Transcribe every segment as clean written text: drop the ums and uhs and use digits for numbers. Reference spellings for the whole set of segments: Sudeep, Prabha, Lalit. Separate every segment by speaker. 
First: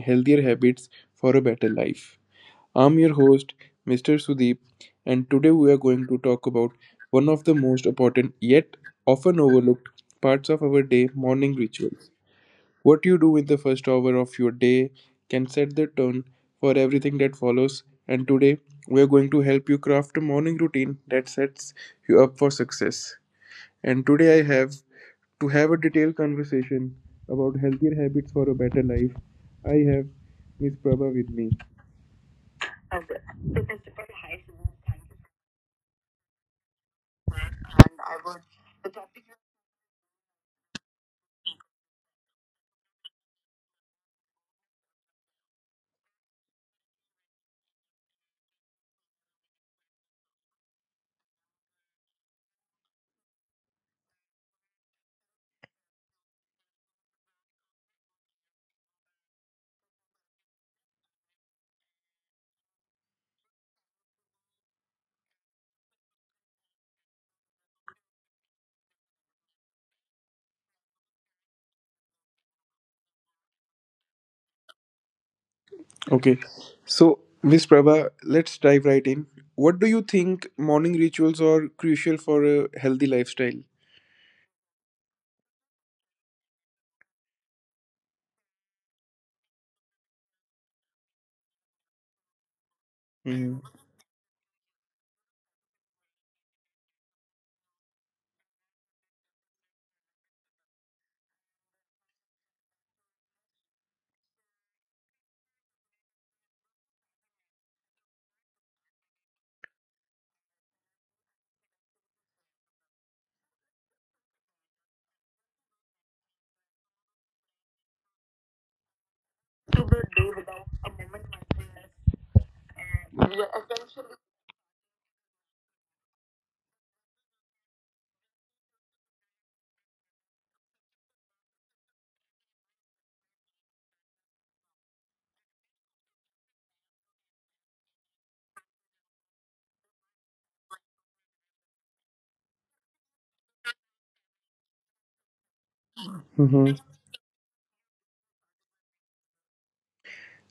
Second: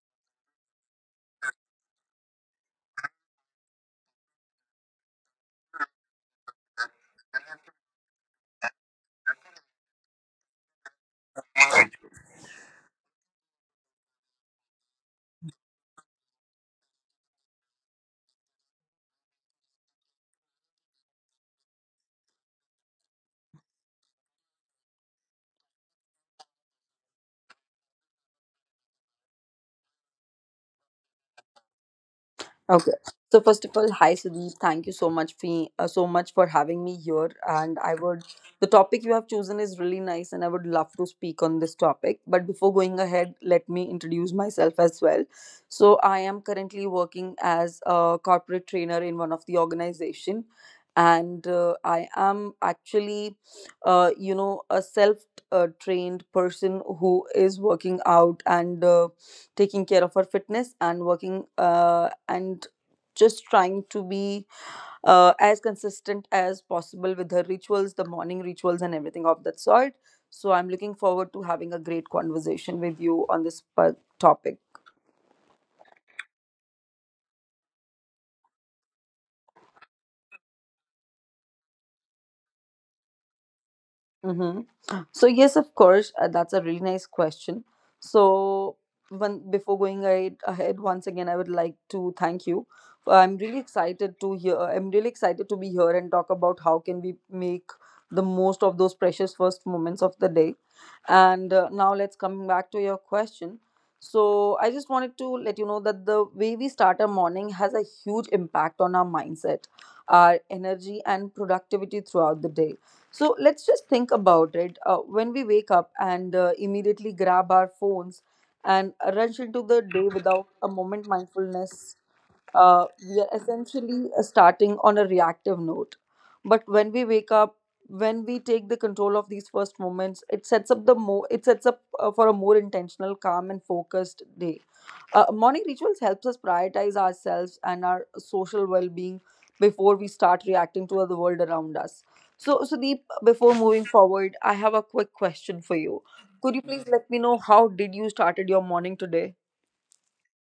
Speaker 1: healthier habits for a better life. I'm your host, Mr. Sudeep, and today we are going to talk about one of the most important yet often overlooked parts of our day morning rituals. What you do in the first hour of your day can set the tone for everything that follows, and today we are going to help you craft a morning routine that sets you up for success. And today I have to have a detailed conversation about healthier habits for a better life. I have Miss Prabha with me.
Speaker 2: Okay. So first of all, hi Sudeep. Thank you so much for having me here. And I would the topic you have chosen is really nice, and I would love to speak on this topic. But before going ahead, let me introduce myself as well. So I am currently working as a corporate trainer in one of the organization, and I am actually, a self trained person who is working out and taking care of her fitness and working and just trying to be as consistent as possible with her rituals, the morning rituals, and everything of that sort. So I'm looking forward to having a great conversation with you on topic.
Speaker 1: Okay, so Miss Prabha, let's dive right in. What do you think morning rituals are crucial for a healthy lifestyle?
Speaker 2: Mm-hmm. So yes, of course, that's a really nice question. So when before going ahead, ahead once again, I would like to thank you. I'm really
Speaker 1: Mhm.
Speaker 2: excited to hear. I'm really excited to be here and talk about how can we make the most of those precious first moments of the day. And now let's come back to your question. So I just wanted to let you know that the way we start our morning has a huge impact on our mindset, our energy, and productivity throughout the day. So let's just think about it. When we wake up and immediately grab our phones and rush into the day without a moment mindfulness, we are essentially starting on a reactive note. But when we wake up, When we take the control of these first moments, it sets up for a more intentional, calm, and focused day. Morning rituals helps us prioritize ourselves and our social well-being before we start reacting to the world around us. So, Sudeep, before moving forward, I have a quick question for you. Could you
Speaker 1: Mhm.
Speaker 2: please let me know how did you started your morning today?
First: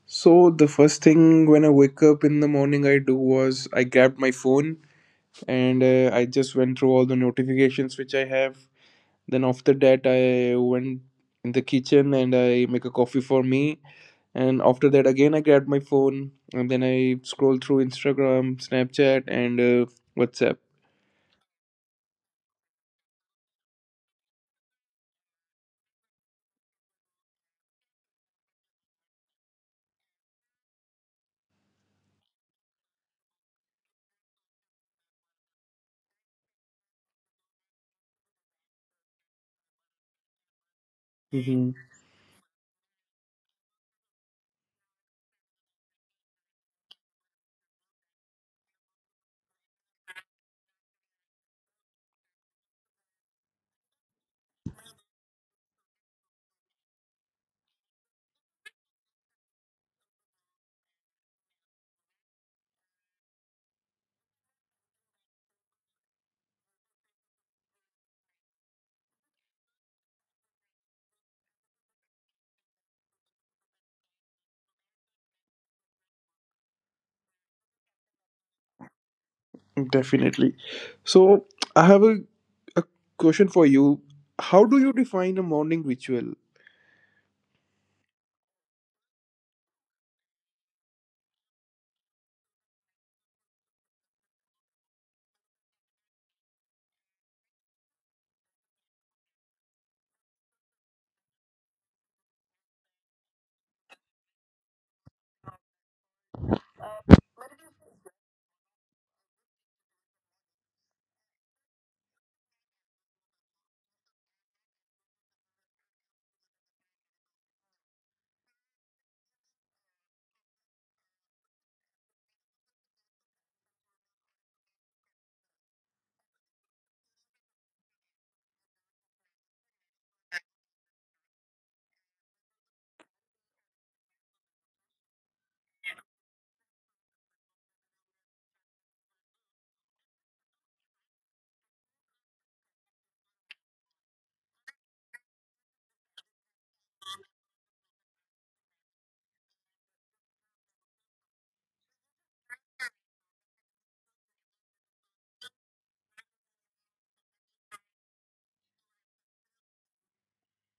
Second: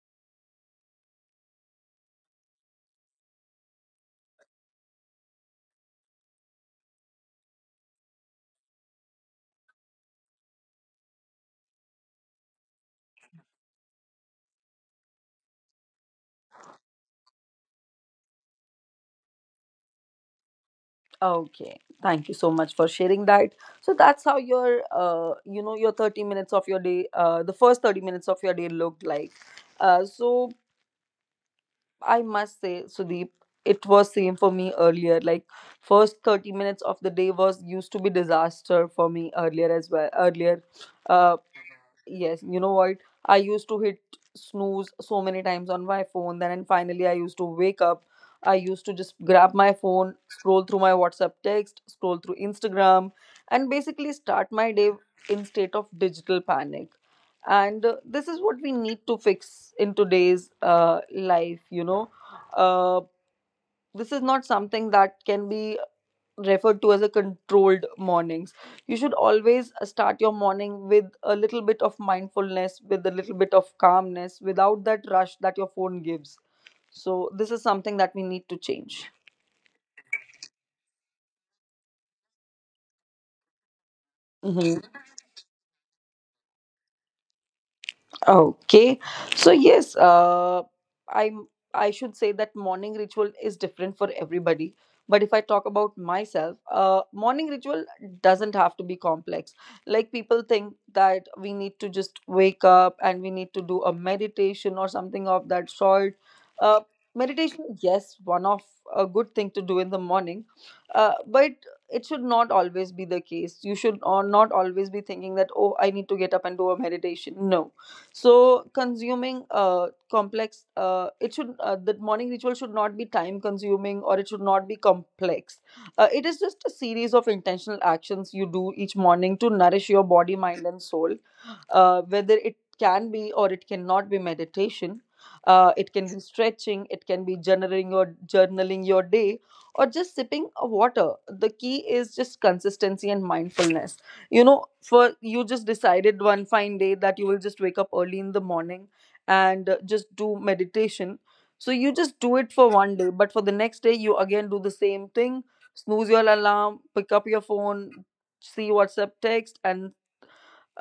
Speaker 1: So the first thing when I wake up in the morning, I do was I grabbed my phone and I just went through all the notifications which I have. Then after that, I went in the kitchen and I make a coffee for me. And after that, again I grabbed my phone and then I scroll through Instagram, Snapchat, and WhatsApp.
Speaker 2: Okay, thank you so much for sharing that. So that's how your 30 minutes of your day, the first 30 minutes of your day looked like. So I must say, Sudeep, it was same for me earlier. Like first 30 minutes of the day was used to be disaster for me earlier as well. Uh,
Speaker 1: Hmm.
Speaker 2: Yes, you know what? I used to hit snooze so many times on my phone. Then and Finally, I used to wake up. I used to just grab my phone, scroll through my WhatsApp text, scroll through Instagram, and basically start my day in state of digital panic. And this is what we need to fix in today's life. Uh, this is not something that can be referred to as a controlled mornings. You should always start your morning with a little bit of mindfulness, with a little bit of calmness, without that rush that your phone gives. So this is something that we need to change.
Speaker 1: Definitely. So I have a question for you. How do you define a morning ritual?
Speaker 2: Okay. So yes, I'm I should say that morning ritual is different for everybody. But if I talk about myself, morning ritual doesn't have to be complex. Like people think that we need to just wake up and we need to do a meditation or something of that sort. Uh, Meditation, yes, one of a good thing to do in the morning, but it should not always be the case. You should not always be thinking that oh, I need to get up and do a meditation. No. so consuming complex it should The morning ritual should not be time consuming or it should not be complex. It is just a series of intentional actions you do each morning to nourish your body, mind and soul. Whether it can be or it cannot be meditation, it can be stretching, it can be journaling your day or just sipping a water. The key is just consistency and mindfulness. You know, for you just decided one fine day that you will just wake up early in the morning and just do meditation. So you just do it for one day, but for the next day you again do the same thing: snooze your alarm, pick up your phone, see whatsapp text, and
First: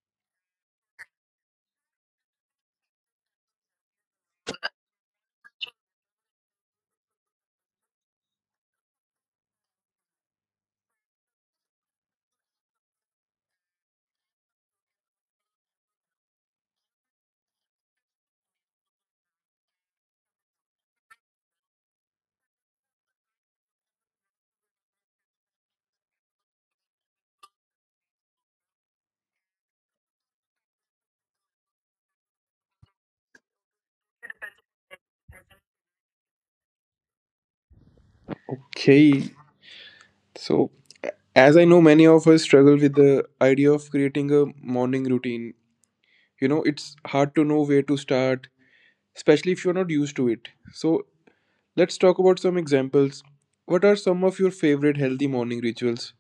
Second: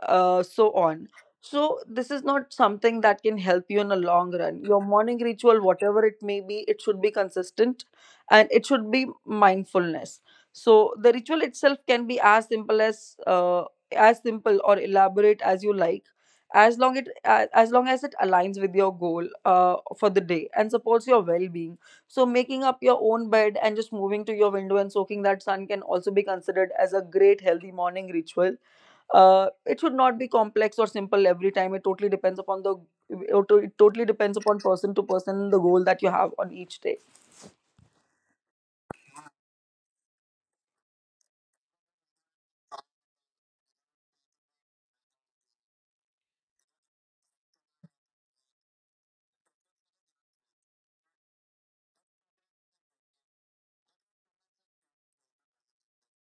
Speaker 2: so on. So, this is not something that can help you in a long run. Your morning ritual, whatever it may be, it should be consistent and it should be mindfulness. So, the ritual itself can be as simple or elaborate as you like, as long as it aligns with your goal for the day and supports your well-being. So making up your own bed and just moving to your window and soaking that sun can also be considered as a great healthy morning ritual. It should not be complex or simple every time. It totally depends upon person to person, the goal that you have on each day.
Speaker 1: Okay. So as I know, many of us struggle with the idea of creating a morning routine. You know, it's hard to know where to start, especially if you're not used to it. So, let's talk about some examples. What are some of your favorite healthy morning rituals?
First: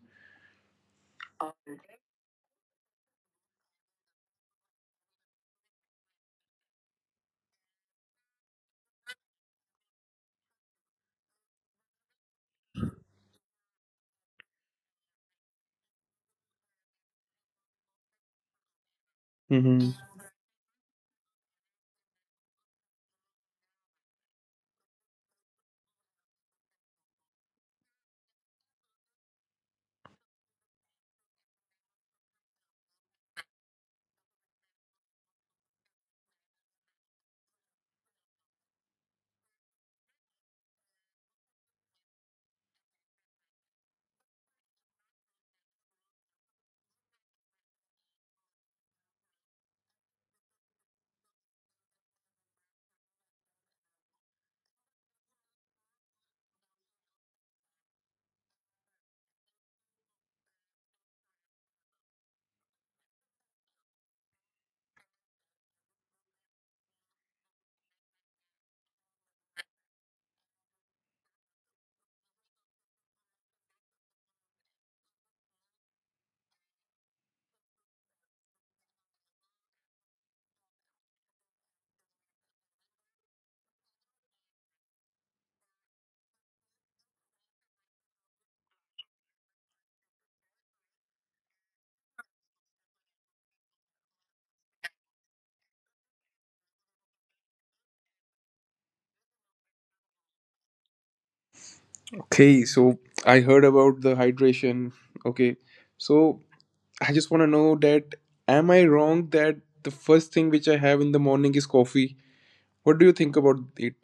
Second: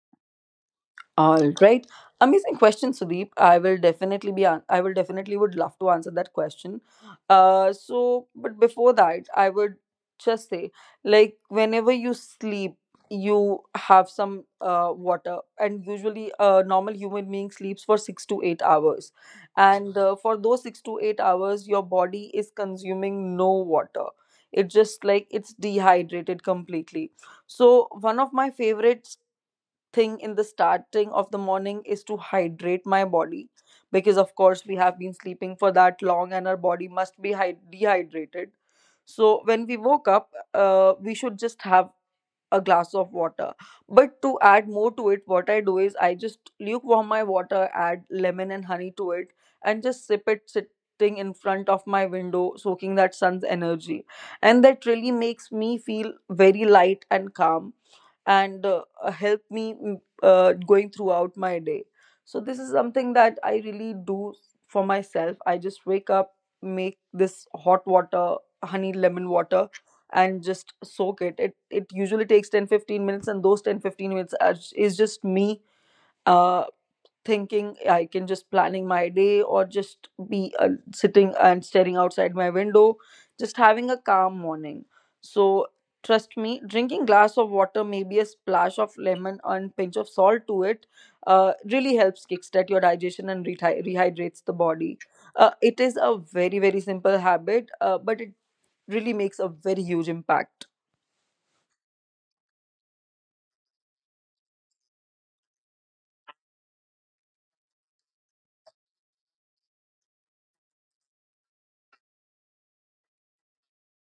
Speaker 2: All right. Amazing question, Sudeep. I will definitely would love to answer that question. So but before that, I would just say, like, whenever you sleep, you have some water, and usually a normal human being sleeps for 6 to 8 hours.
Speaker 1: Hmm.
Speaker 2: And for those 6 to 8 hours, your body is consuming no water. It just like it's dehydrated completely. So one of my favorite thing in the starting of the morning is to hydrate my body, because of course we have been sleeping for that long and our body must be dehydrated. So when we woke up, we should just have a glass of water. But to add more to it, what I do is I just lukewarm my water, add lemon and honey to it, and just sip it sitting in front of my window, soaking that sun's energy. And that really makes me feel very light and calm, and help me going throughout my day. So this is something that I really do for myself. I just wake up, make this hot water, honey lemon water, and just soak it. It usually takes ten to fifteen minutes, and those 10 15 minutes is just me uh thinking, I can just planning my day or just be sitting and staring outside my window, just having a calm morning. So trust me, drinking glass of water, maybe a splash of lemon and pinch of salt to it, really helps kickstart your digestion and rehydrates the body. It is a very very simple habit, but it really makes a very huge impact.
Speaker 1: Okay, so I heard about the hydration. Okay, so I just want to know that am I wrong that the first thing which I have in the morning is coffee? What do you think about it?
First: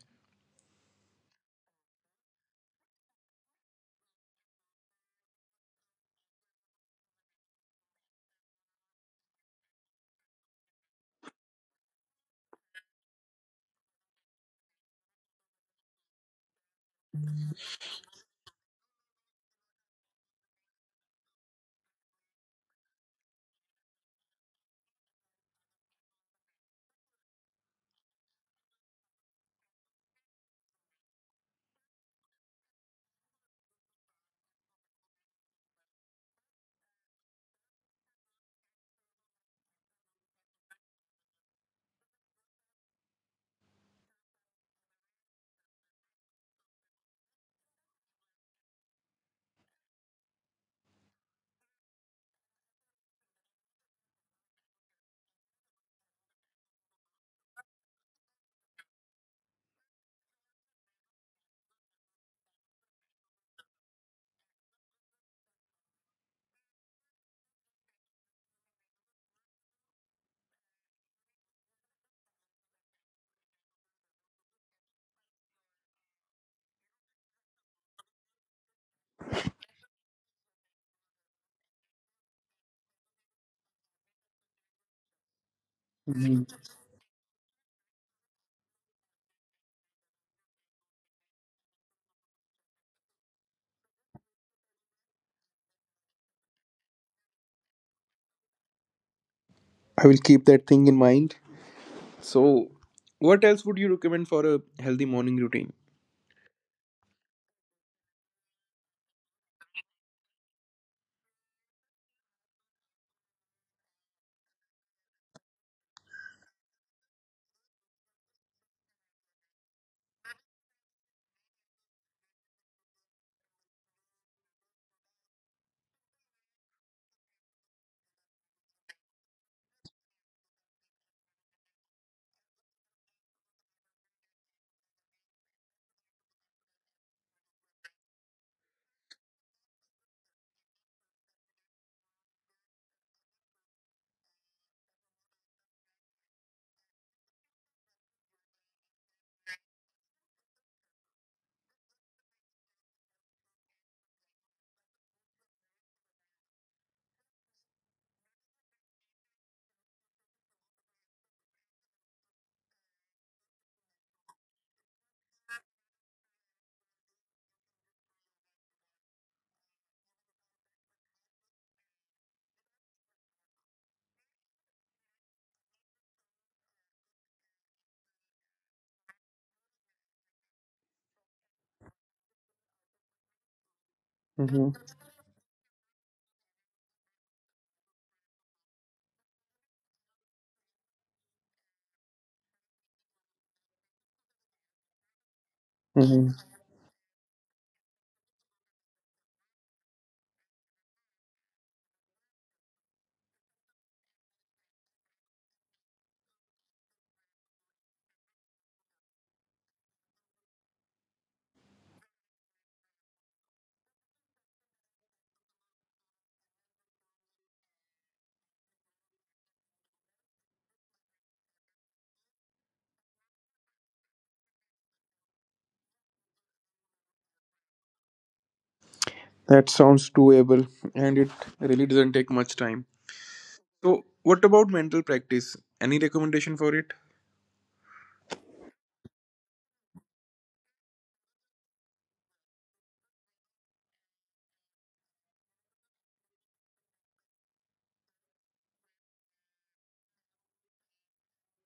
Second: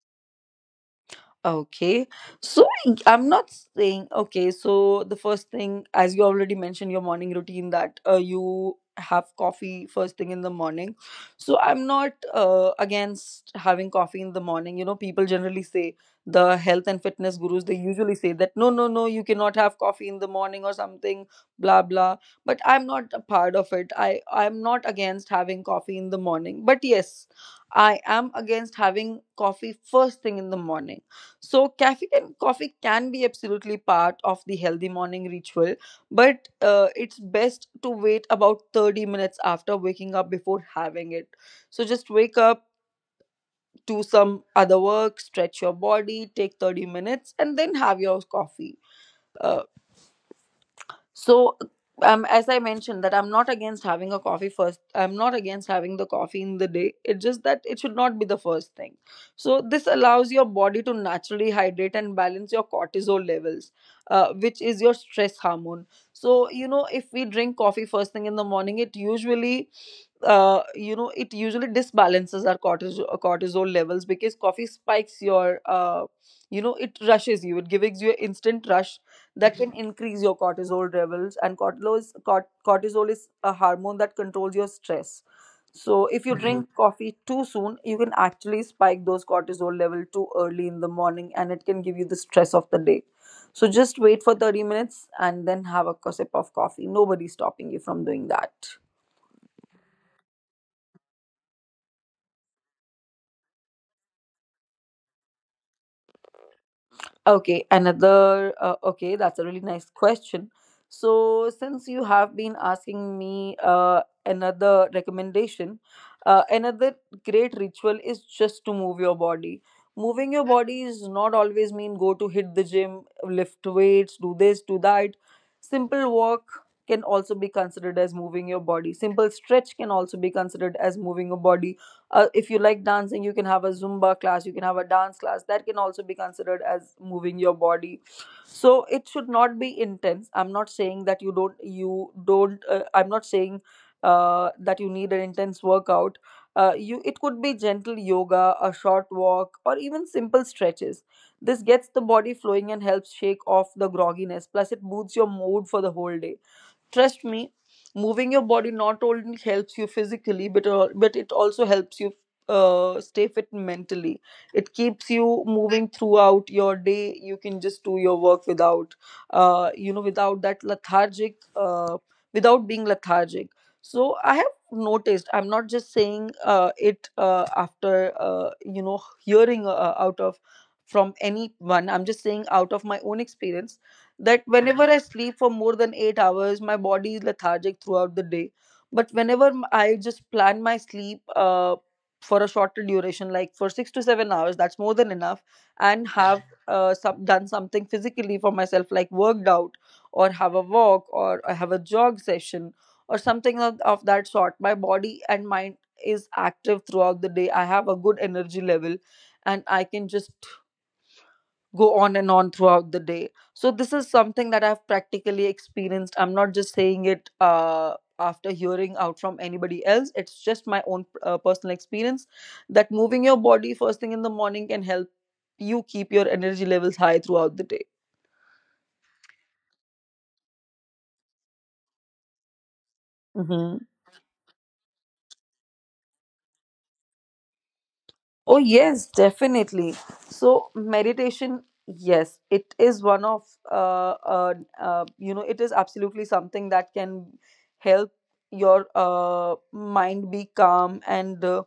Speaker 2: Okay. So I'm not saying, okay, so the first thing, as you already mentioned, your morning routine that you have coffee first thing in the morning. So I'm not against having coffee in the morning. You know, people generally say, the health and fitness gurus, they usually say that, no, no, no, you cannot have coffee in the morning or something, blah, blah. But I'm not a part of it. I'm not against having coffee in the morning. But yes, I am against having coffee first thing in the morning. So caffeine and coffee can be absolutely part of the healthy morning ritual, but it's best to wait about 30 minutes after waking up before having it. So just wake up, do some other work, stretch your body, take 30 minutes, and then have your coffee. Uh, so, as I mentioned, that I'm not against having a coffee first. I'm not against having the coffee in the day. It's just that it should not be the first thing. So, this allows your body to naturally hydrate and balance your cortisol levels, which is your stress hormone. So, you know, if we drink coffee first thing in the morning, it usually it usually disbalances our cortisol levels, because coffee spikes your it rushes you, it gives you an instant rush that can increase your cortisol levels. And cortisol is a hormone that controls your stress. So if you
Speaker 1: Mhm.
Speaker 2: drink Mhm. coffee too soon, you can actually spike those cortisol level too early in the morning, and it can give you the stress of the day. So just wait for 30 minutes and then have a sip of coffee. Nobody's stopping you from doing that.
Speaker 1: I will keep that thing in mind. So, what else would you recommend for a healthy morning routine?
Speaker 2: Okay, another. Okay, that's a really nice question. So, since you have been asking me another recommendation, another great ritual is just to move your body. Moving your body is not always mean go to hit the gym, lift weights, do this, do that. Simple walk can also be considered as moving your body. Simple stretch can also be considered as moving your body. If you like dancing, you can have a zumba class, you can have a dance class. That can also be considered as moving your body. So it should not be intense. I'm not saying that you don't I'm not saying that you need an intense workout. You, it could be gentle yoga, a short walk, or even simple stretches. This gets the body flowing and helps shake off the grogginess, plus it boosts your mood for the whole day. Trust me, moving your body not only helps you physically, but it also helps you stay fit mentally. It keeps you moving throughout your day. You can just do your work without, without that lethargic, without being lethargic. So I have noticed, I'm not just saying it, after uh, you know hearing, out of, from anyone. I'm just saying out of my own experience that
Speaker 1: Hmm.
Speaker 2: whenever I sleep for more than 8 hours, my body is lethargic throughout the day. But whenever I just plan my sleep for a shorter duration, like for 6 to 7 hours, that's more than enough, and
Speaker 1: Hmm.
Speaker 2: have done something physically for myself, like worked out, or have a walk, or I have a jog session, or something of that sort, my body and mind is active throughout the day. I have a good energy level, and I can just go on and on throughout the day. So this is something that I've practically experienced. I'm not just saying it after hearing out from anybody else. It's just my own personal experience that moving your body first thing in the morning can help you keep your energy levels high throughout the day.
Speaker 1: That sounds doable and it really doesn't take much time.
Speaker 2: Mhm.
Speaker 1: So, what about mental practice? Any recommendation for it?
Speaker 2: Oh, yes, definitely. So, meditation, yes, it is one of, uh, uh, you know, it is absolutely something that can help your mind be calm, and, uh,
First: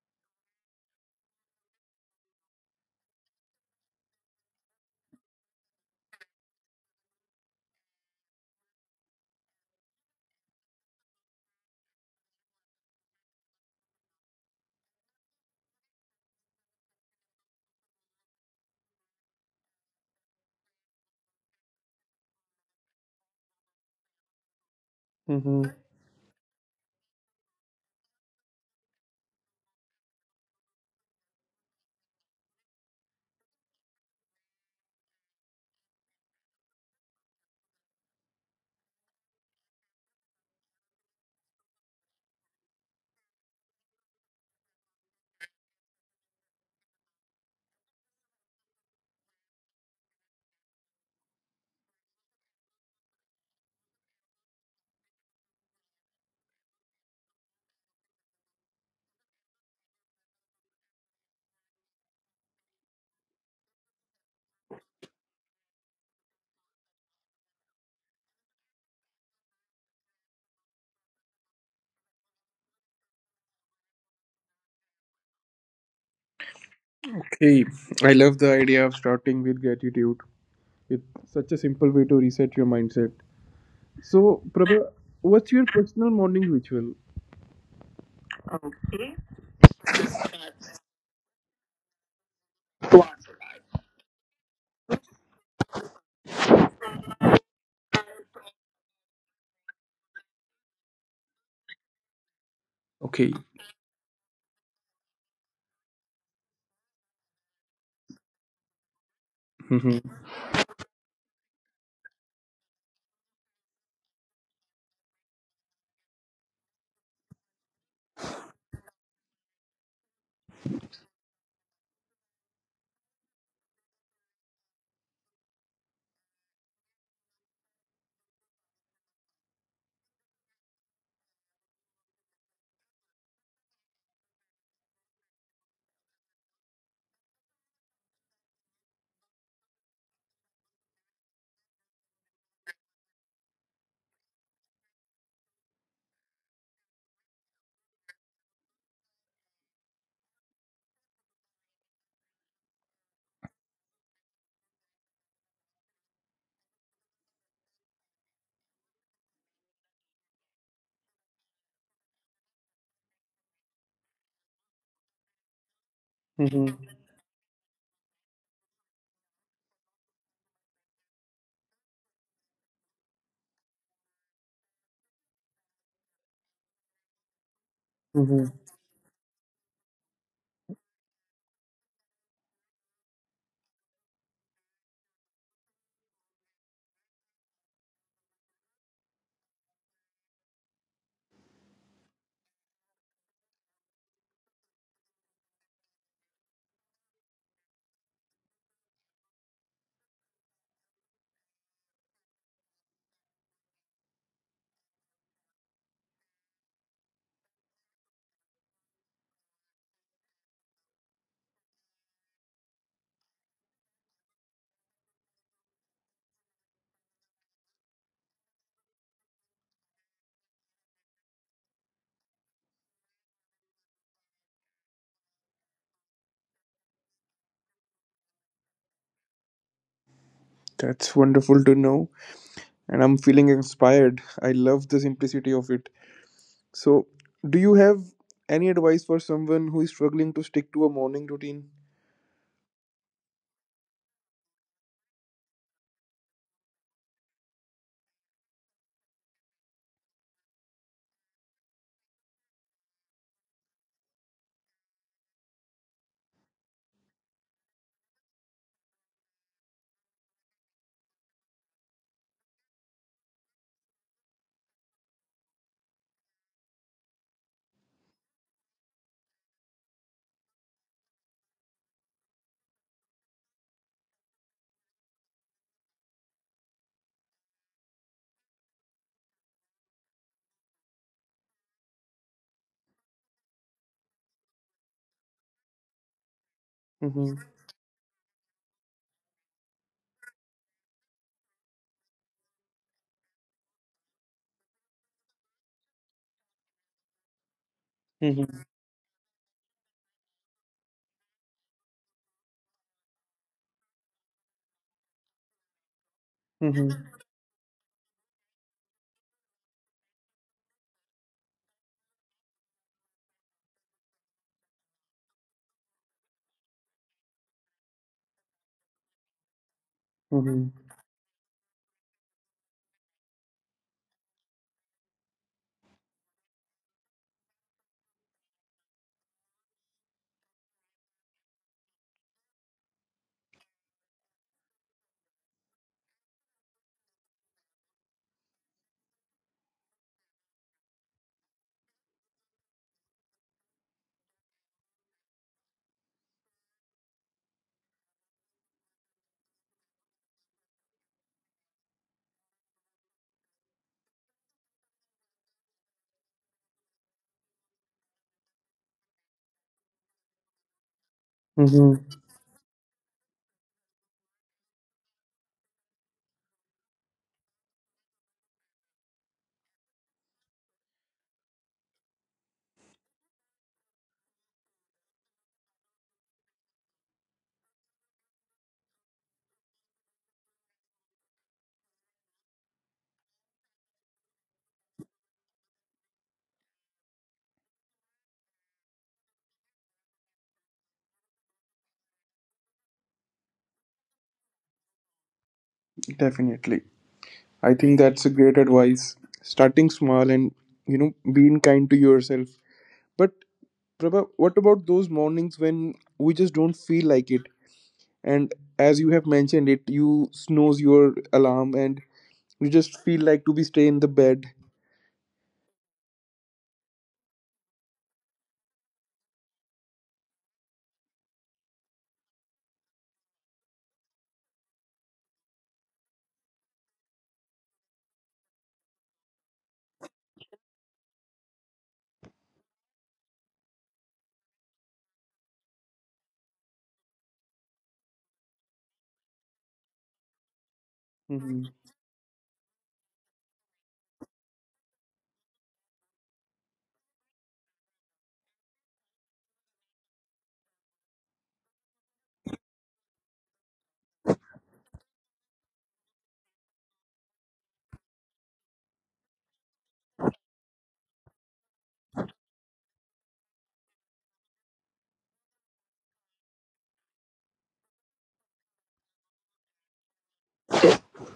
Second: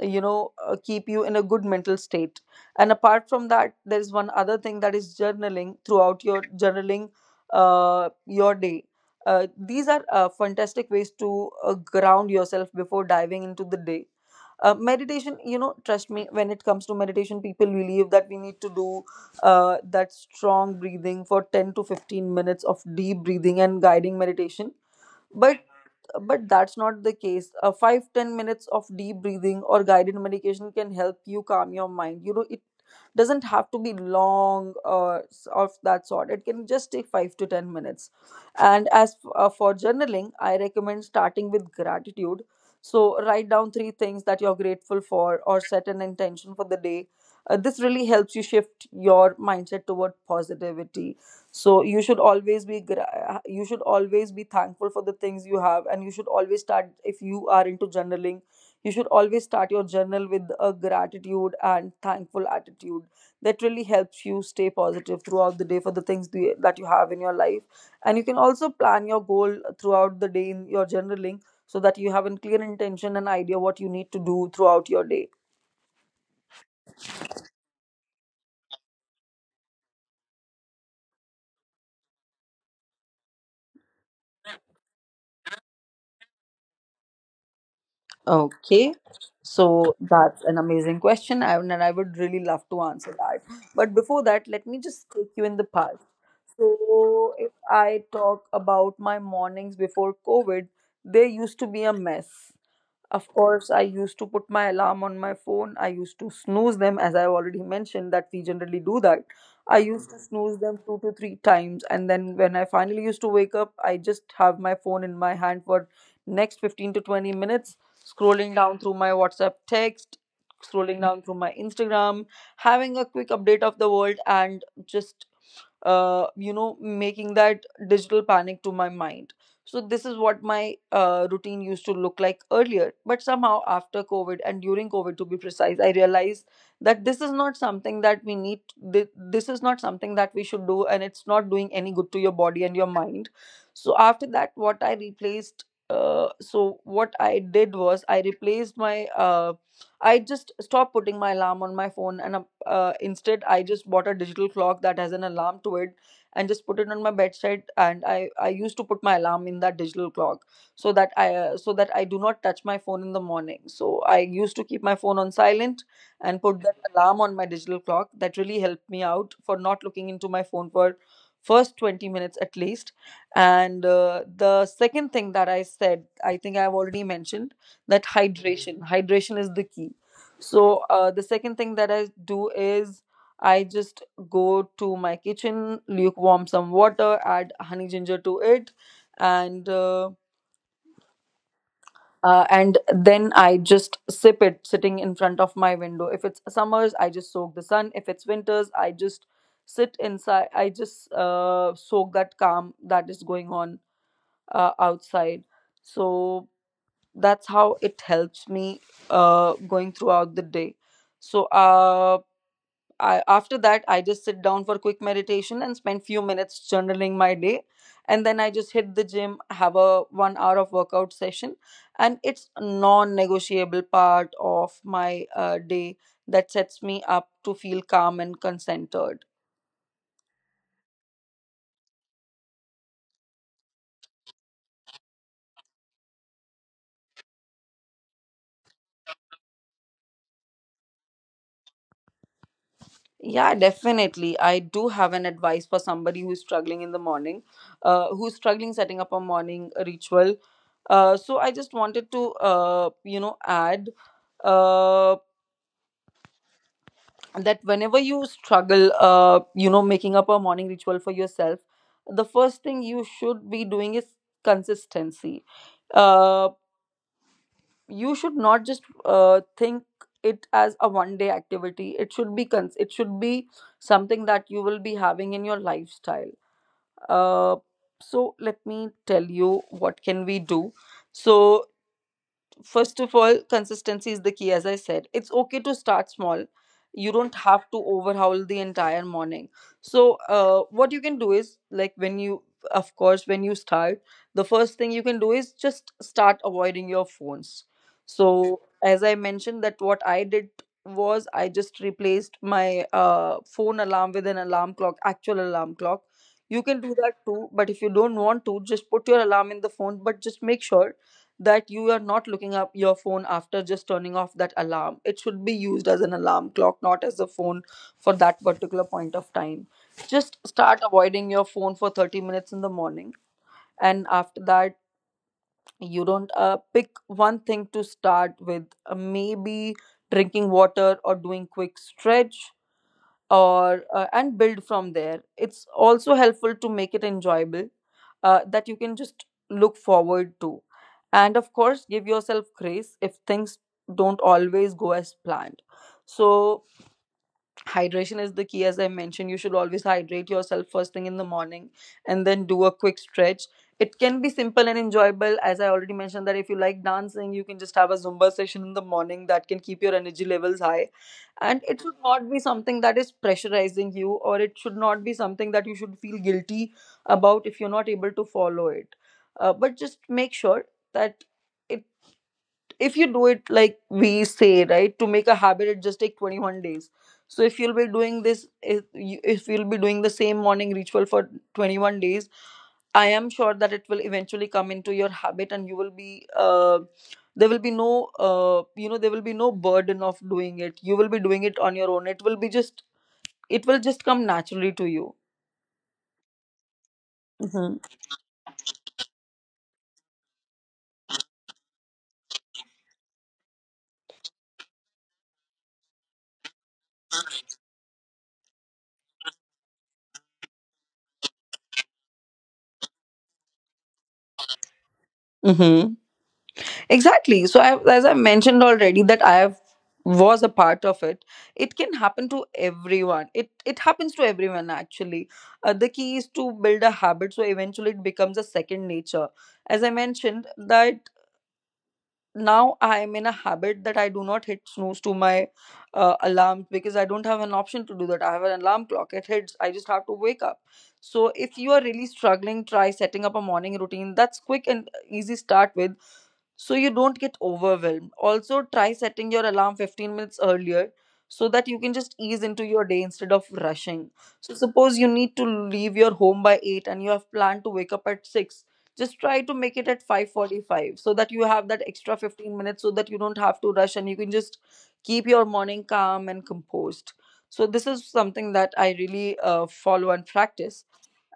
Speaker 2: you know, uh, keep you in a good mental state. And apart from that, there's one other thing that is journaling your day. These are fantastic ways to ground yourself before diving into the day. Meditation, you know, trust me, when it comes to meditation, people believe that we need to do that strong breathing, for 10 to 15 minutes of deep breathing and guiding meditation, but
Speaker 1: Mm-hmm.
Speaker 2: but that's not the case. 5, 10 minutes of deep breathing or guided meditation can help you calm your mind. You know, it doesn't have to be long of that sort. It can just take 5 to 10 minutes. And for journaling, I recommend starting with gratitude. So write down three things that you're grateful for, or set an intention for the day. This really helps you shift your mindset toward positivity. So you should always you should always be thankful for the things you have, and you should always start, if you are into journaling, you should always start your journal with a gratitude and thankful attitude. That really helps you stay positive throughout the day for the that you have in your life. And you can also plan your goal throughout the day in your journaling, so that you have a clear intention and idea what you need to do throughout your day.
Speaker 1: Okay, I love the idea of starting with gratitude. It's such a simple way to reset your mindset. So, Prabha, what's your personal morning ritual?
Speaker 2: Okay, so that's an amazing question, and I would really love to answer that. But before that, let me just take you in the past. So, if I talk about my mornings before COVID, they used to be a mess. Of
Speaker 1: Okay.
Speaker 2: course, I used to put my alarm on my phone. I used to snooze them, as I already mentioned that we generally do that. I used
Speaker 1: Mm-hmm.
Speaker 2: to snooze them two to three times, and then when I finally used to wake up, I just have my phone in my hand for next 15 to 20 minutes, scrolling down through my WhatsApp text, scrolling down through my Instagram, having a quick update of the world, and just making that digital panic to my mind. So this is what my routine used to look like earlier, but somehow after COVID, and during COVID to be precise, I realized that this is not something that we need. thi- this is not something that we should do, and it's not doing any good to your body and your mind. So after that, what I replaced so what I did was I replaced my I just stopped putting my alarm on my phone, and instead, I just bought a digital clock that has an alarm to it, and just put it on my bedside. And I used to put my alarm in that digital clock, so that I do not touch my phone in the morning. So I used to keep my phone on silent and put
Speaker 1: Mm-hmm.
Speaker 2: that alarm on my digital clock. That really helped me out for not looking into my phone for first 20 minutes at least. And the second thing that I said, I think I've already mentioned, that
Speaker 1: Mm-hmm.
Speaker 2: hydration is the key. So the second thing that I do is I just go to my kitchen, lukewarm some water, add honey ginger to it, and uh, and then I just sip it sitting in front of my window. If it's summers, I just soak the sun. If it's winters, I just sit inside. I just soak that calm that is going on outside. So that's how it helps me going throughout the day. So uh, After that, I just sit down for quick meditation and spend few minutes journaling my day, and then I just hit the gym, have a 1 hour of workout session, and it's a non-negotiable part of my day that sets me up to feel calm and concentrated.
Speaker 1: That's wonderful to know, and I'm feeling inspired. I love the simplicity of it. So, do you have any advice for someone who is struggling to stick to a morning routine?
Speaker 2: Yeah, definitely, I do have an advice for somebody who's struggling in the morning, who's struggling setting up a morning ritual. Uh, so I just wanted to you know Add uh, that whenever you struggle making up a morning ritual for yourself, the first thing you should be doing is consistency. uh you should not just think it as a one day activity. It should it should be something that you will be having in your lifestyle. uh so let me tell you what can we do. So first of all, consistency is the key, as I said. It's okay to start small. You don't
Speaker 1: Mm-hmm.
Speaker 2: have to overhaul the entire morning. So what you can do is, like, when you, of course, when you start, the first thing you can do is just start avoiding your phones. So
Speaker 1: Mm-hmm.
Speaker 2: as I mentioned, that what I did was I just replaced my phone alarm with an alarm clock actual alarm clock. You can do
Speaker 1: Mm-hmm.
Speaker 2: that too, but if you don't want to, just put your alarm in the phone, but just make sure that you are not looking up your phone after just turning off that alarm. It should be used as an alarm clock, not as a phone for that particular point of time. Just
Speaker 1: Mm-hmm.
Speaker 2: start avoiding your phone for 30 minutes in the morning. And after that, you don't pick one thing to start with. Maybe drinking water or doing quick stretch, or and build from there. It's also helpful to make it enjoyable, that you can just look forward to, and of course, give yourself grace if things don't always go as planned. So hydration is the key, as I mentioned. You should always hydrate yourself first thing in the morning, and then do a quick stretch. It can be simple and enjoyable, as I already mentioned, that if you like dancing, you can just have a Zumba session in the morning that can keep your energy levels high. And it
Speaker 1: Mm-hmm.
Speaker 2: should not be something that is pressurizing you, or it should not be something that you should feel guilty about if you're not able to follow it. But just make sure that it, if you do it, like we say, right, to make a habit, it just take 21 days. So if you'll be doing this, if you'll be doing the same morning ritual for 21 days, I am sure that it will eventually come into your habit, and you will be, there will be no, there will be no burden of doing it. You will be doing it on your own. It will just come naturally to you.
Speaker 1: Definitely. I think that's a great advice. Starting small and, you know, being kind to yourself. But, Prabha, what about those mornings when we just don't feel like it? And as you have mentioned it, you snooze your alarm and you just feel like to be stay in the bed.
Speaker 2: Mm-hmm. Exactly. So, as I mentioned already, that I have was a part of it. It can happen to everyone. It happens to everyone actually. The key is to build a habit, so eventually it becomes a second nature. As I mentioned, that now I am in a habit that I do not hit snooze to my alarm because I don't have an option to do that. I have an alarm clock. It hits. I just have to wake up. So if you are really struggling, try setting up a morning routine that's quick and easy, start with so you don't get overwhelmed. Also, try setting your alarm 15 minutes earlier so that you can just ease into your day instead of rushing. So, suppose you need to leave your home by 8 and you have planned to wake up at 6. Just try to make it at 5:45 so that you have that extra 15 minutes so that you don't have to rush and you can just keep your morning calm and composed. So this is something that I really follow and practice.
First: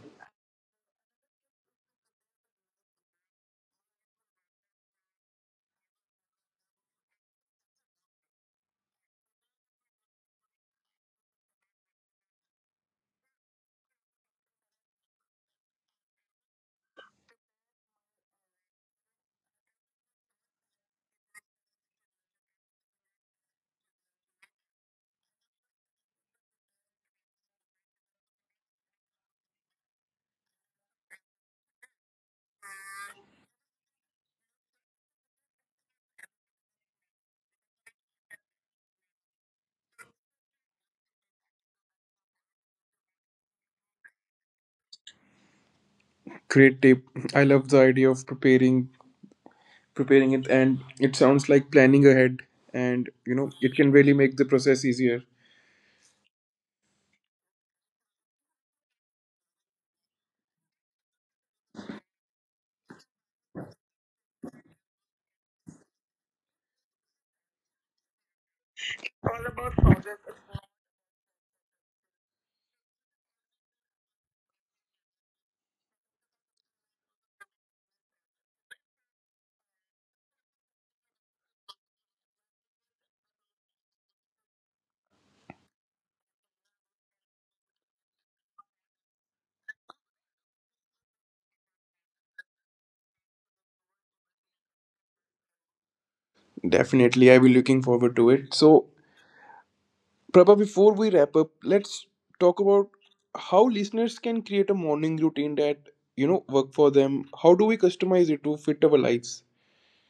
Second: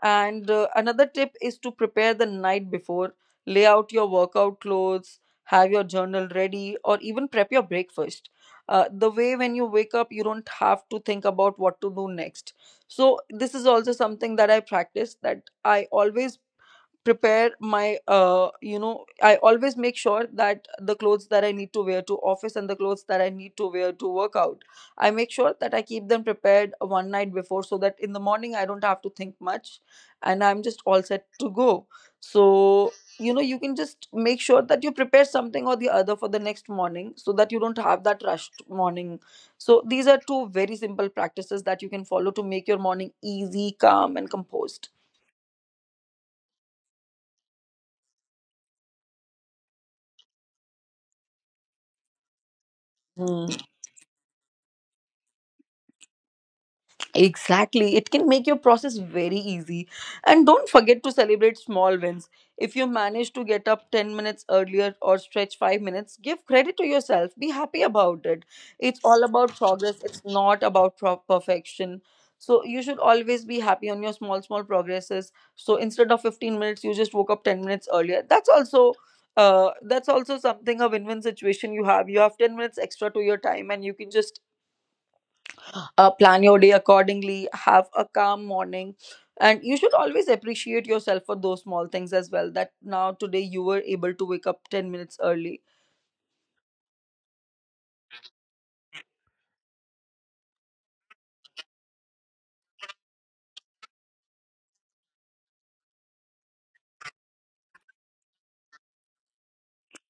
Speaker 2: And another tip is to prepare the night before, lay out your workout clothes, have your journal ready, or even prep your breakfast. The way when you wake up, you don't have to think about what to do next. So, this is also something that I practice, that I always prepare my I always make sure that the clothes that I need to wear to office and the clothes that I need to wear to work out, I make sure that I keep them prepared one night before so that in the morning I don't have to think much and I'm just all set to go. So, you can just make sure that you prepare something or the other for the next morning so that you don't have that rushed morning. So these are two very simple practices that you can follow to make your morning easy, calm and composed.
Speaker 1: Great tip. I love the idea of preparing it, and it sounds like planning ahead, and you
Speaker 2: Hmm.
Speaker 1: know it can really make the process easier.
Speaker 2: Exactly. It can make your process very easy. And don't forget to celebrate small wins. If you manage to get up 10 minutes earlier or stretch 5 minutes, give credit to yourself. Be happy about it. It's all about progress, it's not about perfection. So you should always be happy on your small, small progresses. So instead of 15 minutes, you just woke up 10 minutes earlier. That's also. That's also something, a win-win situation you have. You have 10 minutes extra to your time and you can just plan your day accordingly, have a calm morning. And you should always appreciate yourself for those small things as well. That now today you were able to wake up 10 minutes early.
Speaker 1: Definitely, I'll be looking forward to it. So, Prabha, before we wrap up, let's talk about how listeners can create a morning routine that, you know, work for them. How do we customize it to fit our lives?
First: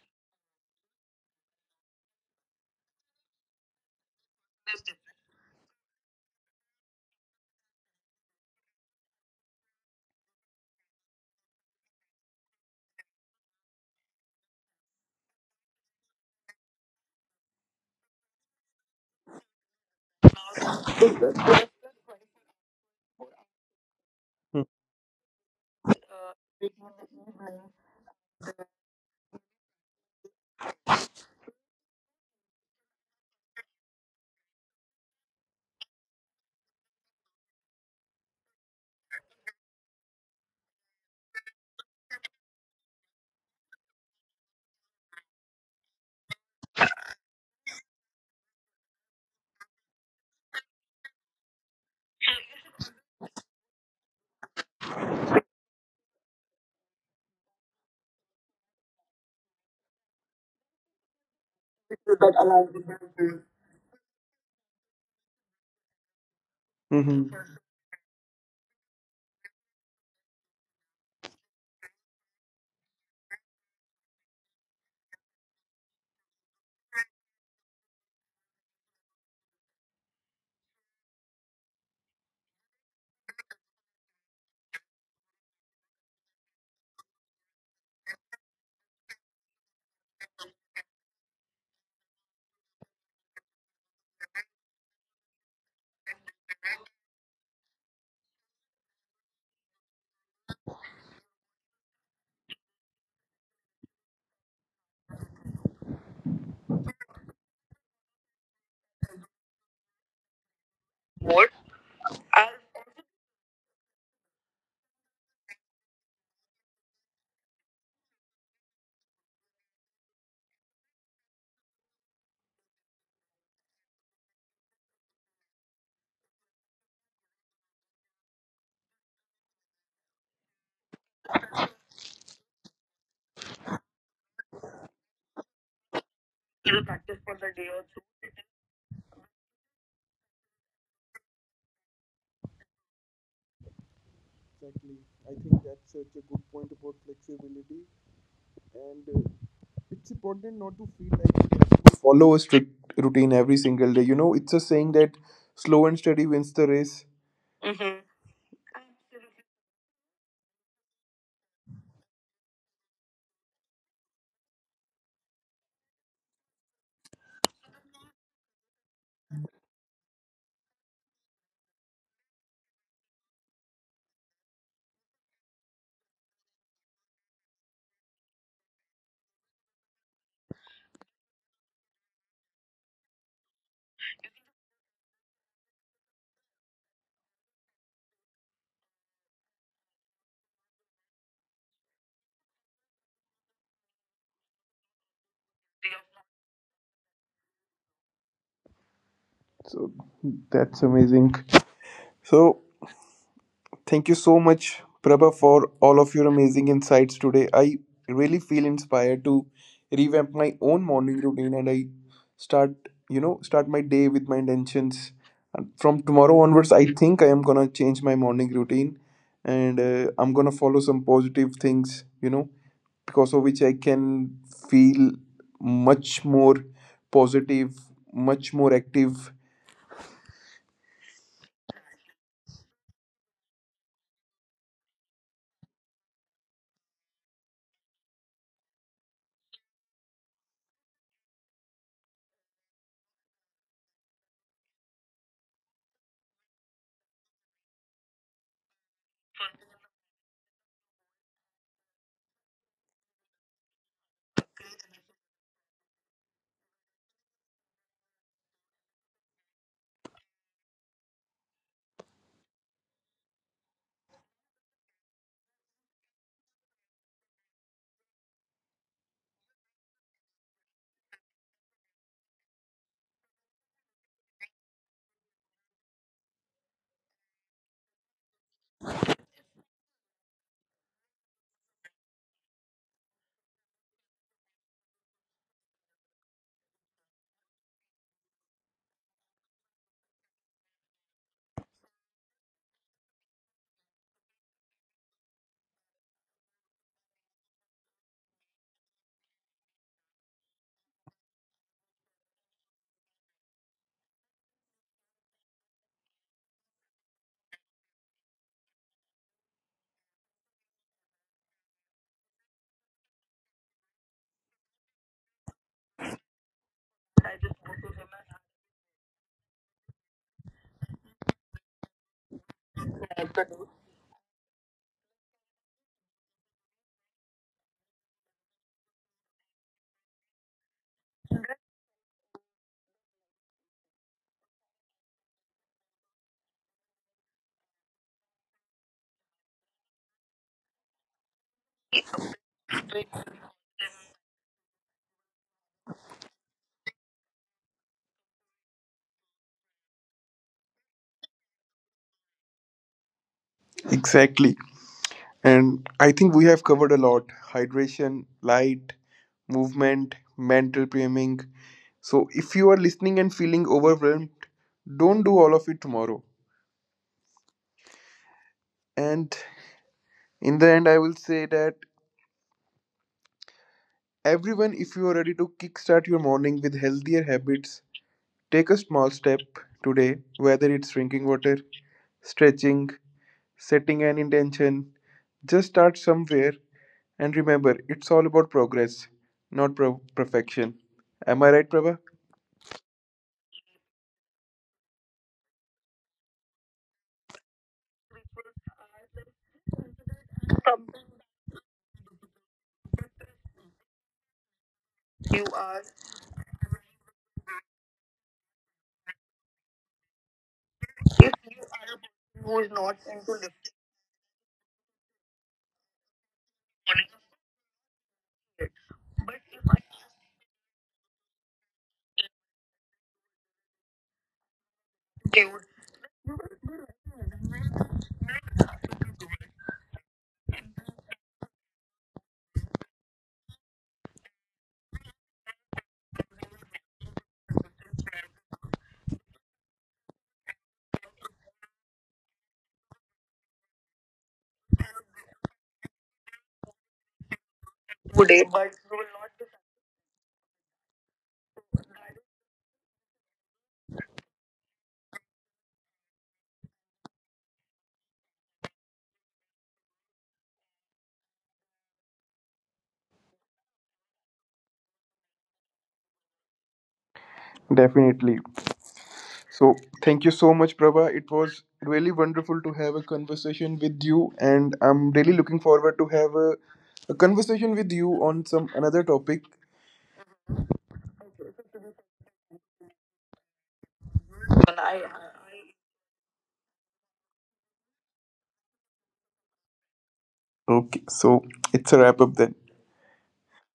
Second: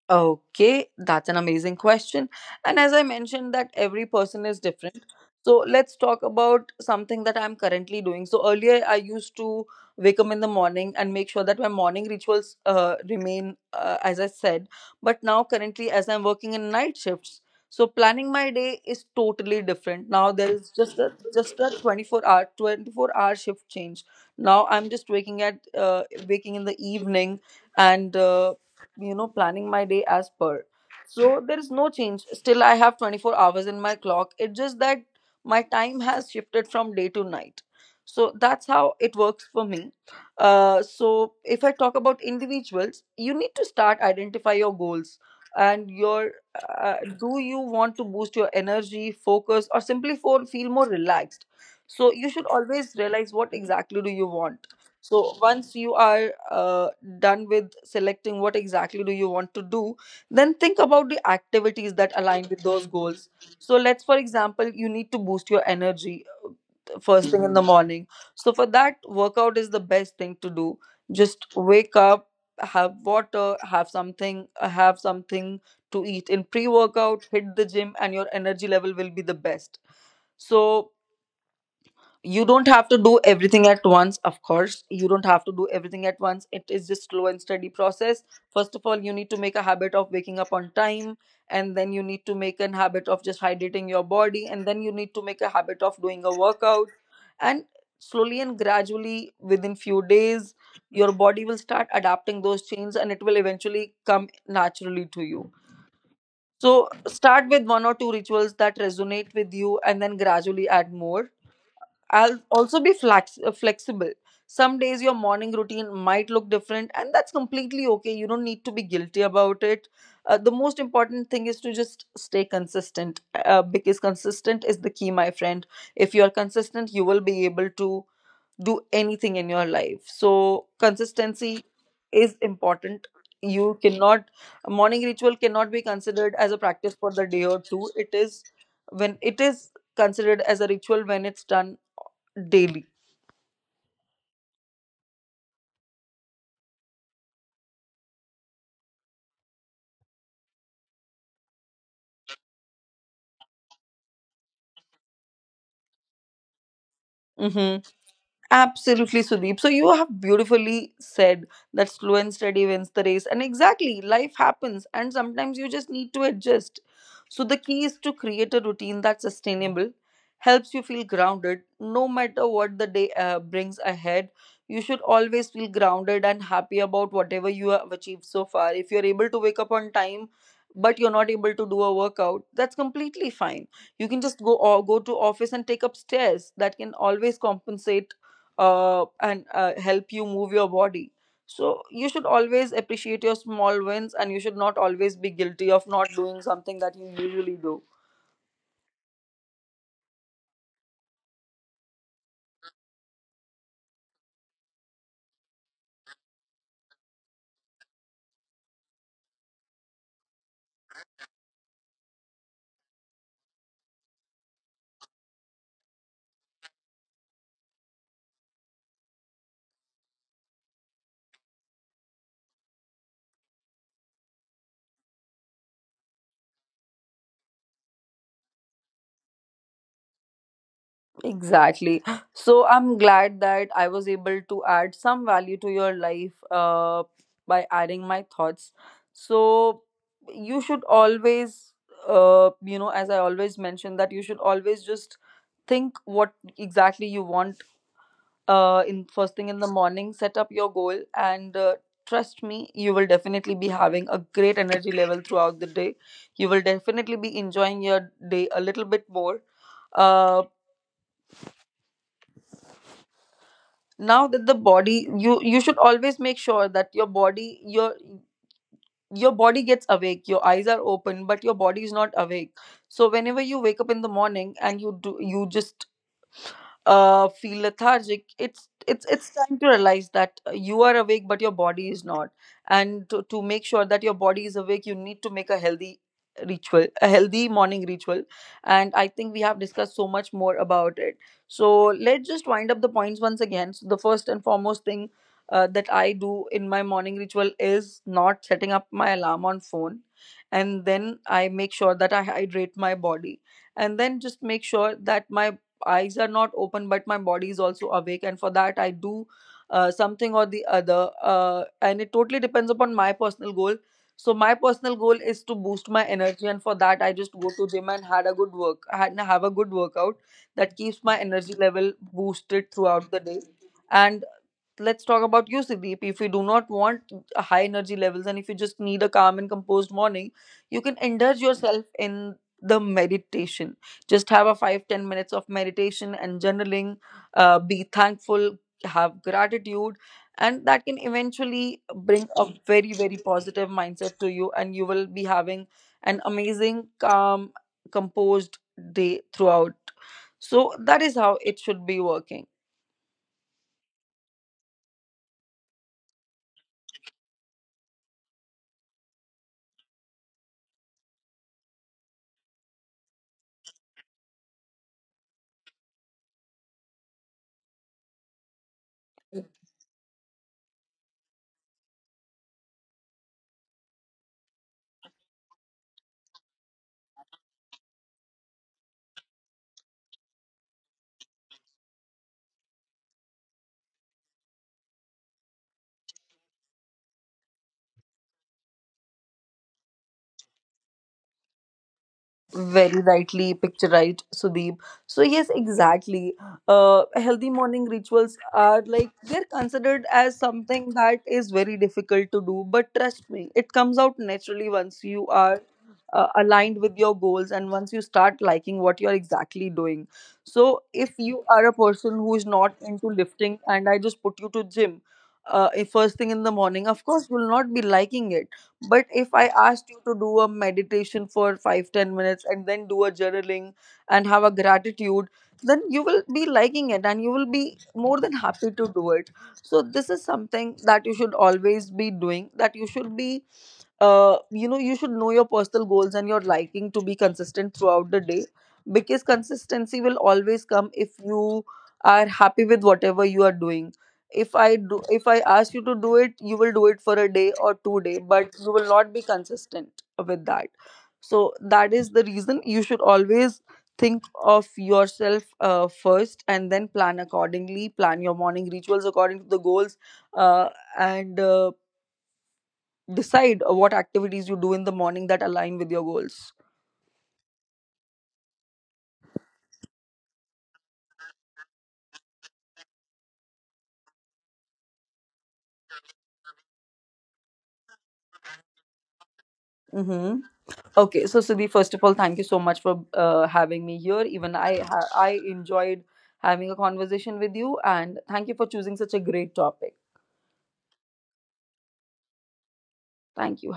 Speaker 2: Okay, that's an amazing question. And as I mentioned, that every person is different. So let's talk about something that I'm currently doing. So earlier, I used to wake up in the morning and make sure that my morning rituals remain, as I said. But now, currently, as I'm working in night shifts, so planning my day is totally different. Now there is just a 24 hour shift change. Now I'm just waking in the evening and planning my day as per, so there is no change, still I have 24 hours in my clock, it's just that my time has shifted from day to night. So that's how it works for me. So if I talk about individuals, you need to start identify your goals and your, do you want to boost your energy, focus, or simply feel more relaxed. So you should always realize what exactly do you want. So once you are done with selecting what exactly do you want to do, then think about the activities that align with those goals. So let's, for example, you need to boost your energy first
Speaker 1: Mm-hmm.
Speaker 2: thing in the morning. So for that, workout is the best thing to do. Just wake up, have water, have something to eat in pre-workout, hit the gym, and your energy level will be the best. So you don't have to do everything at once. Of course you don't have to do everything at once, it is just slow and steady process. First of all, you need to make a habit of waking up on time, and then you need to make an habit of just hydrating your body, and then you need to make a habit of doing a workout. And slowly and gradually within few days, your body will start adapting those changes and it will eventually come naturally to you. So start with one or two rituals that resonate with you and then gradually add more. I'll also be flexible. Some days your morning routine might look different, and that's completely okay. You don't need to be guilty about it. The most important thing is to just stay consistent because consistent is the key, my friend. If you're consistent, you will be able to do anything in your life. So, consistency is important. You cannot, a morning ritual cannot be considered as a practice for the day or two. It is when it is considered as a ritual when it's done daily.
Speaker 1: Exactly. I think that's such a good point about flexibility, and it's important not to feel like you have to follow a strict routine every single day. You know, it's a saying that slow and steady wins the race.
Speaker 2: Hmm. Absolutely, Sudeep. So you have beautifully said that slow and steady wins the race. And exactly, life happens, and sometimes you just need to adjust. So the key is to create a routine that's sustainable, helps you feel grounded no matter what the day brings ahead. You should always feel grounded and happy about whatever you have achieved so far. If you're able to wake up on time, but you're not able to do a workout, that's completely fine. You can just go, or go to office and take up stairs. That can always compensate and help you move your body. So you should always appreciate your small wins, and you should not always be guilty of not doing something that you usually do.
Speaker 1: So that's amazing. So thank you so much, Prabha, for all of your amazing insights today. I really feel inspired to revamp my own morning routine, and I start, start my day with my intentions. And from tomorrow onwards, I think I am gonna change my morning routine, and I'm gonna follow some positive things, you know, because of which I can feel much more positive, much more active.
Speaker 2: Exactly. So I'm glad that I was able to add some value to your life by adding my thoughts. So you should always, as I always mention, that you should always just think what exactly you want in first thing in the morning, set up your goal and trust me, you will definitely be having a great energy level throughout the day. You will definitely be enjoying your day a little bit more. uh, Now that the body, you should always make sure that your body, your body gets awake. Your eyes are open but your body is not awake. So whenever you wake up in the morning and you just feel lethargic, it's time to realize that you are awake, but your body is not. And to make sure that your body is awake, you need to make a healthy ritual, a healthy morning ritual. And I think we have discussed so much more about it. So let's just wind up the points once again. So the first and foremost thing that I do in my morning ritual is not setting up my alarm on phone, and then I make sure that I hydrate my body, and then just make sure that my eyes are not open but my body is also awake, and for that I do something or the other, and it totally depends upon my personal goal. So my personal goal is to boost my energy and for that I just go to gym and had have a good workout. That keeps my energy level boosted throughout the day. And let's talk about you, Siddip. If you do not want high energy levels and if you just need a calm and composed morning, you can indulge yourself in the meditation. Just have a 5 to 10 minutes of meditation and journaling. Be thankful, have gratitude, and that can eventually bring a very, very positive mindset to you, and you will be having an amazing, calm, composed day throughout. So, that is how it should be working.
Speaker 1: Exactly. And I think we have covered a lot: hydration, light, movement, mental priming. So if you are listening and feeling overwhelmed, don't do all of it tomorrow. And in the end, I will say that everyone, if you are ready to kickstart your morning with healthier habits, take a small step today, whether it's drinking water, stretching, setting an intention. Just start somewhere. And remember, it's all about progress, not perfection. Am I right, Prabha?
Speaker 2: Very rightly picturized, Sudeep. So yes, exactly. Healthy morning rituals are like they're considered as something that is very difficult to do, but trust me, it comes out naturally once you are aligned with your goals and once you start liking what you're exactly doing. So if you are a person who is not into lifting and I just put you to gym first thing in the morning, of course you will not be liking it. But if I asked you to do a meditation for 5 to 10 minutes and then do a journaling and have a gratitude, then you will be liking it and you will be more than happy to do it. So this is something that you should always be doing, that you should be you should know your personal goals and your liking to be consistent throughout the day. Because consistency will always come if you are happy with whatever you are doing. If I ask you to do it, you will do it for a day or 2 day but you will not be consistent with that. So that is the reason you should always think of yourself first and then plan accordingly, plan your morning rituals according to the goals. Uh, and Decide what activities you do in the morning that align with your goals.
Speaker 1: Definitely. So thank you so much, Prabha. It was really wonderful to have a conversation with you, and I'm really looking forward to have a conversation with you on some another topic.
Speaker 2: Mm-hmm. Okay, so Sudhi, first of all, thank you so much for having me here. Even I, I enjoyed having a conversation with you, and thank you for choosing such a great topic.
Speaker 1: Okay, so it's a wrap up then.
Speaker 2: Thank you.